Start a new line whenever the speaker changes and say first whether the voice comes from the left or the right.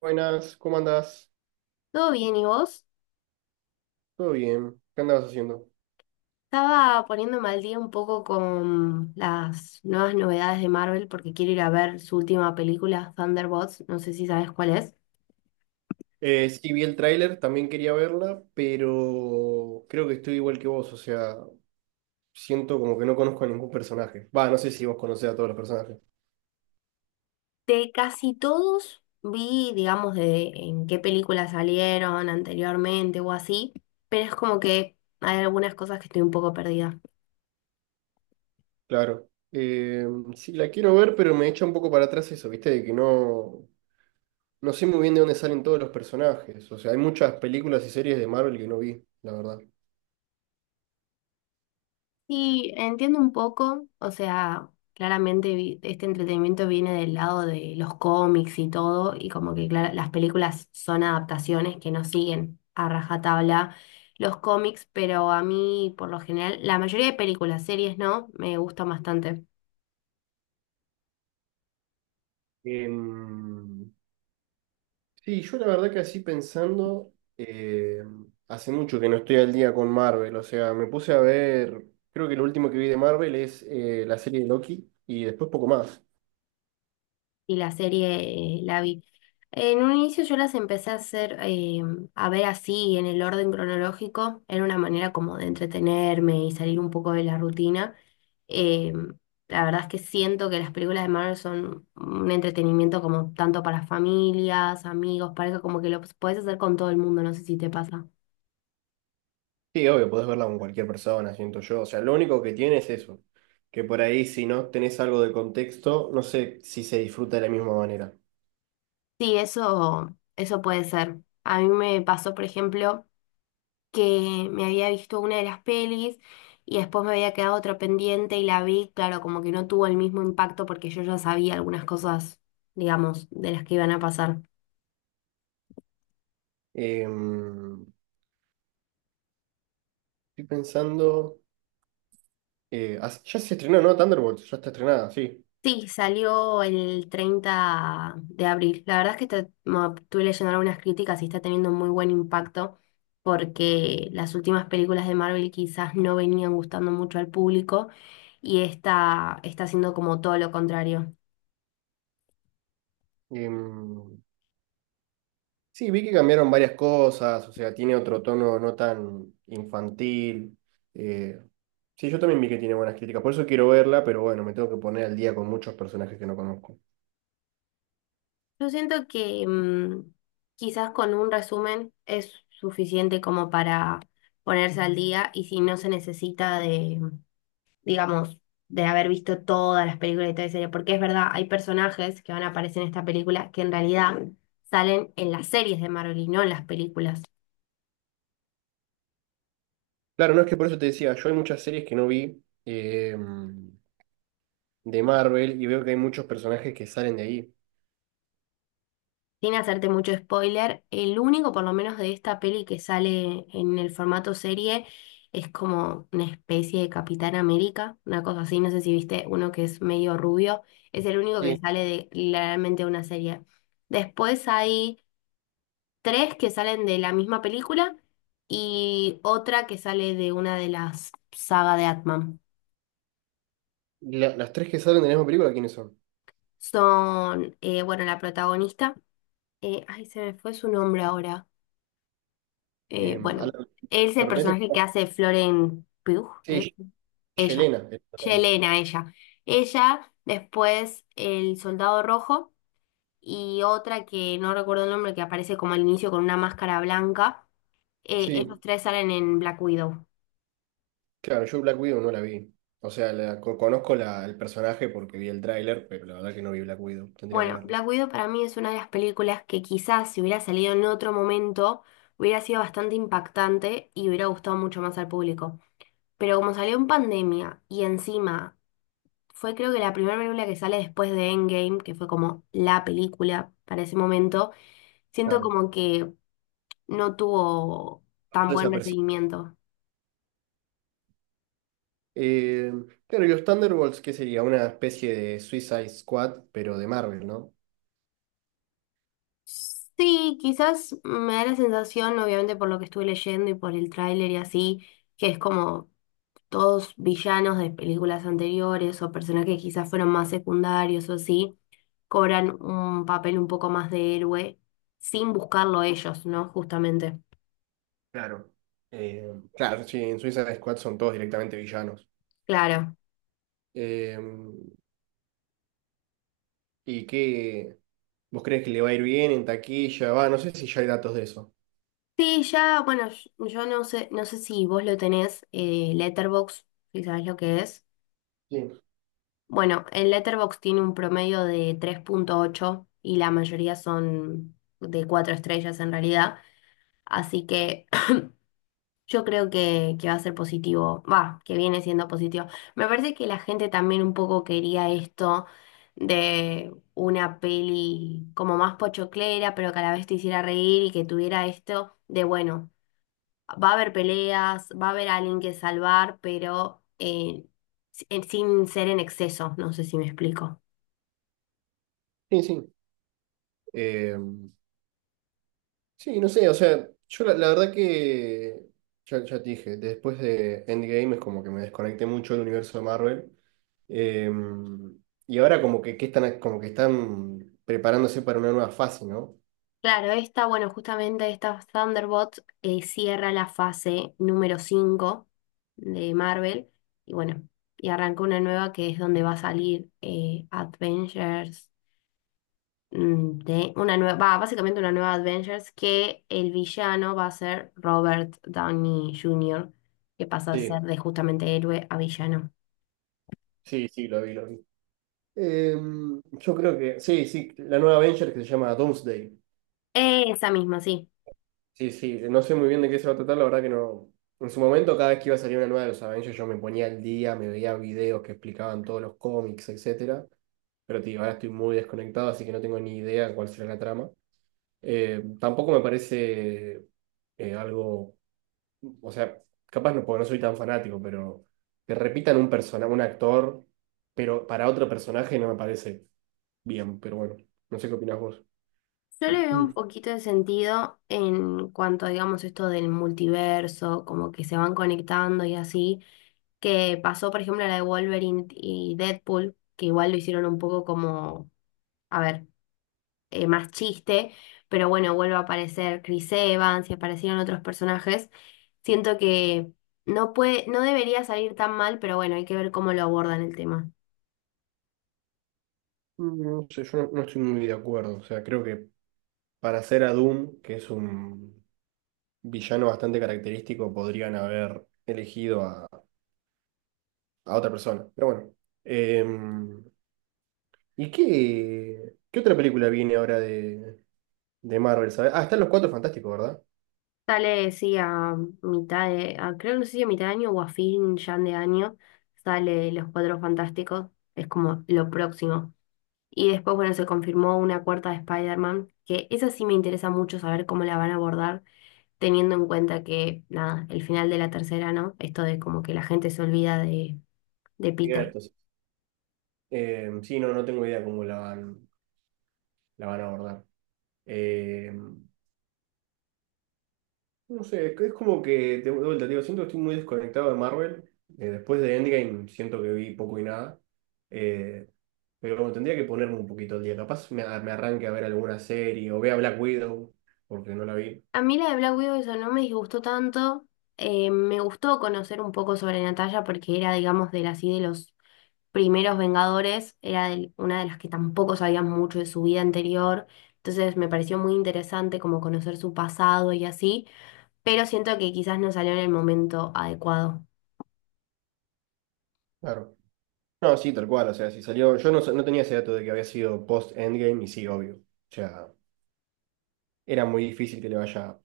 right: Buenas, ¿cómo andás?
left: Todo bien, ¿y vos?
right: Todo bien, ¿qué andabas haciendo?
left: Estaba poniéndome al día un poco con las nuevas novedades de Marvel porque quiero ir a ver su última película, Thunderbolts, no sé si sabes cuál es.
right: Sí, vi el tráiler, también quería verla, pero creo que estoy igual que vos, o sea, siento como que no conozco a ningún personaje. Va, no sé si vos conocés a todos los personajes.
left: De casi todos vi, digamos, de en qué películas salieron anteriormente o así, pero es como que hay algunas cosas que estoy un poco perdida.
right: Claro. Sí, la quiero ver, pero me echa un poco para atrás eso, ¿viste? De que no, no sé muy bien de dónde salen todos los personajes. O sea, hay muchas películas y series de Marvel que no vi, la verdad.
left: Sí, entiendo un poco, o sea, claramente este entretenimiento viene del lado de los cómics y todo, y como que las películas son adaptaciones que no siguen a rajatabla los cómics, pero a mí por lo general, la mayoría de películas, series no, me gustan bastante.
right: Em, Sí, yo la verdad que así pensando, hace mucho que no estoy al día con Marvel, o sea, me puse a ver, creo que lo último que vi de Marvel es la serie de Loki y después poco más.
left: Y la serie la vi. En un inicio yo las empecé a hacer, a ver así, en el orden cronológico, era una manera como de entretenerme y salir un poco de la rutina. Eh, la verdad es que siento que las películas de Marvel son un entretenimiento como tanto para familias, amigos, pareja, como que lo puedes hacer con todo el mundo, no sé si te pasa.
right: Sí, obvio, podés verla con cualquier persona, siento yo, o sea, lo único que tiene es eso, que por ahí si no tenés algo de contexto, no sé si se disfruta de la misma manera.
left: Sí, eso puede ser. A mí me pasó, por ejemplo, que me había visto una de las pelis y después me había quedado otra pendiente y la vi, claro, como que no tuvo el mismo impacto porque yo ya sabía algunas cosas, digamos, de las que iban a pasar.
right: Em, estoy pensando, ya se estrenó, ¿no? Thunderbolts, ya está estrenada, sí.
left: Sí, salió el 30 de abril. La verdad es que estuve leyendo algunas críticas y está teniendo muy buen impacto porque las últimas películas de Marvel quizás no venían gustando mucho al público y esta está haciendo como todo lo contrario.
right: Em, Sí, vi que cambiaron varias cosas, o sea, tiene otro tono no tan infantil. eh, sí, yo también vi que tiene buenas críticas, por eso quiero verla, pero bueno, me tengo que poner al día con muchos personajes que no conozco.
left: Yo siento que quizás con un resumen es suficiente como para ponerse al día y si no se necesita de, digamos, de haber visto todas las películas y toda la serie, porque es verdad, hay personajes que van a aparecer en esta película que en realidad salen en las series de Marvel y no en las películas.
right: Claro, no es que por eso te decía, yo hay muchas series que no vi de Marvel y veo que hay muchos personajes que salen de ahí.
left: Sin hacerte mucho spoiler, el único, por lo menos de esta peli que sale en el formato serie, es como una especie de Capitán América, una cosa así, no sé si viste uno que es medio rubio, es el único que
right: Sí,
left: sale de literalmente una serie. Después hay tres que salen de la misma película y otra que sale de una de las sagas de Atman.
right: las tres que salen de la misma película, ¿quiénes son?
left: Son, bueno, la protagonista, ay, se me fue su nombre ahora.
right: Eh, a la,
left: Bueno, él es
right: la
left: el personaje
right: protagonista,
left: que hace Florence Pugh, ¿es?
right: sí,
left: Ella,
right: Yelena es la protagonista.
left: Yelena, ella. Ella, después el soldado rojo y otra que no recuerdo el nombre, que aparece como al inicio con una máscara blanca. Esos
right: Sí.
left: tres salen en Black Widow.
right: Claro, yo Black Widow no la vi. O sea, conozco la, el personaje porque vi el tráiler, pero la verdad que no vi Black Widow. Tendría que
left: Bueno,
right: verlo.
left: Black Widow para mí es una de las películas que quizás si hubiera salido en otro momento hubiera sido bastante impactante y hubiera gustado mucho más al público. Pero como salió en pandemia y encima fue creo que la primera película que sale después de Endgame, que fue como la película para ese momento. Siento
right: Claro.
left: como que no tuvo
right: Pasó
left: tan buen
right: desapercibido.
left: recibimiento.
right: Eh, claro, y los Thunderbolts, ¿qué sería? Una especie de Suicide Squad, pero de Marvel, ¿no?
left: Sí, quizás me da la sensación, obviamente por lo que estuve leyendo y por el tráiler y así, que es como todos villanos de películas anteriores o personajes que quizás fueron más secundarios o así, cobran un papel un poco más de héroe sin buscarlo ellos, ¿no? Justamente.
right: Claro. Eh, claro, sí, en Suicide Squad son todos directamente villanos.
left: Claro.
right: Eh, ¿Y qué? ¿Vos crees que le va a ir bien en taquilla? Va, no sé si ya hay datos de eso.
left: Sí, ya, bueno, yo no sé, no sé si vos lo tenés, Letterboxd, si sabés lo que es.
right: Sí,
left: Bueno, en Letterboxd tiene un promedio de 3.8 y la mayoría son de 4 estrellas en realidad. Así que yo creo que va a ser positivo, va, que viene siendo positivo. Me parece que la gente también un poco quería esto de una peli como más pochoclera, pero que a la vez te hiciera reír y que tuviera esto de, bueno, va a haber peleas, va a haber alguien que salvar, pero sin ser en exceso, no sé si me explico.
right: sí, sí. Sí, no sé, o sea, yo la, la verdad que, ya, ya te dije, después de Endgame es como que me desconecté mucho del universo de Marvel. Eh, y ahora como que están, como que están preparándose para una nueva fase, ¿no?
left: Claro, esta, bueno, justamente esta Thunderbolt cierra la fase número 5 de Marvel y bueno, y arranca una nueva que es donde va a salir Avengers, de una nueva, va, básicamente una nueva Avengers que el villano va a ser Robert Downey Jr., que pasa a
right: Sí,
left: ser de justamente héroe a villano.
right: sí, sí, lo vi, lo vi. Eh, yo creo que, sí, sí, la nueva Avenger que se llama Doomsday.
left: Esa misma, sí.
right: Sí, sí, no sé muy bien de qué se va a tratar, la verdad que no. En su momento, cada vez que iba a salir una nueva de los Avengers, yo me ponía al día, me veía videos que explicaban todos los cómics, etcétera. Pero te digo, ahora estoy muy desconectado, así que no tengo ni idea de cuál será la trama. Tampoco me parece algo, o sea, capaz no, porque no soy tan fanático, pero que repitan un persona, un actor, pero para otro personaje no me parece bien, pero bueno, no sé qué opinás vos.
left: Yo le veo un poquito de sentido en cuanto, digamos, esto del multiverso, como que se van conectando y así, que pasó, por ejemplo, la de Wolverine y Deadpool, que igual lo hicieron un poco como, a ver, más chiste, pero bueno, vuelve a aparecer Chris Evans y aparecieron otros personajes. Siento que no puede, no debería salir tan mal, pero bueno, hay que ver cómo lo abordan el tema.
right: No sé, yo no, no estoy muy de acuerdo. O sea, creo que para hacer a Doom, que es un villano bastante característico, podrían haber elegido a otra persona. Pero bueno. Em, ¿Y qué, qué otra película viene ahora de Marvel? ¿Sabes? Ah, están los Cuatro Fantásticos, ¿verdad?
left: Sale, sí, a mitad de, creo que no sé si a mitad de año o a fin ya de año, sale Los Cuatro Fantásticos, es como lo próximo. Y después, bueno, se confirmó una cuarta de Spider-Man, que esa sí me interesa mucho saber cómo la van a abordar, teniendo en cuenta que, nada, el final de la tercera, ¿no? Esto de como que la gente se olvida de Peter.
right: Cierto, sí. Sí, no, no tengo idea cómo la van a abordar. Em, No sé, es como que, de vuelta, digo, siento que estoy muy desconectado de Marvel. Después de Endgame siento que vi poco y nada. Eh, pero como tendría que ponerme un poquito al día. Capaz me, me arranque a ver alguna serie o vea Black Widow, porque no la vi.
left: A mí la de Black Widow eso no me disgustó tanto, me gustó conocer un poco sobre Natalia porque era, digamos, de las, y de los primeros Vengadores era una de las que tampoco sabíamos mucho de su vida anterior, entonces me pareció muy interesante como conocer su pasado y así, pero siento que quizás no salió en el momento adecuado.
right: Claro. No, sí, tal cual. O sea, si salió. Yo no, no tenía ese dato de que había sido post-Endgame y sí, obvio. O sea, era muy difícil que le vaya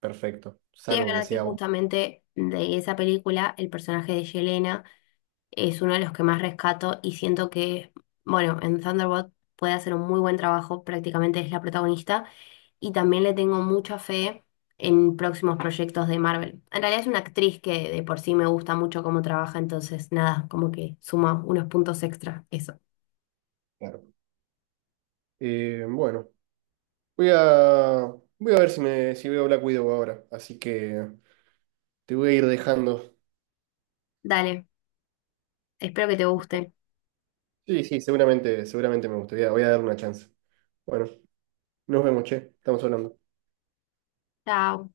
right: perfecto,
left: Sí es
right: salvo que
left: verdad que
right: sea un.
left: justamente de esa película el personaje de Yelena es uno de los que más rescato y siento que, bueno, en Thunderbolt puede hacer un muy buen trabajo, prácticamente es la protagonista. Y también le tengo mucha fe en próximos proyectos de Marvel. En realidad es una actriz que de por sí me gusta mucho cómo trabaja, entonces nada, como que suma unos puntos extra eso.
right: Claro. Bueno, voy a, voy a ver si, me, si veo Black Widow ahora. Así que. Te voy a ir dejando.
left: Dale, espero que te guste.
right: Sí, sí, seguramente, seguramente me gustaría. Voy a dar una chance. Bueno, nos vemos, che. Estamos hablando.
left: Chao.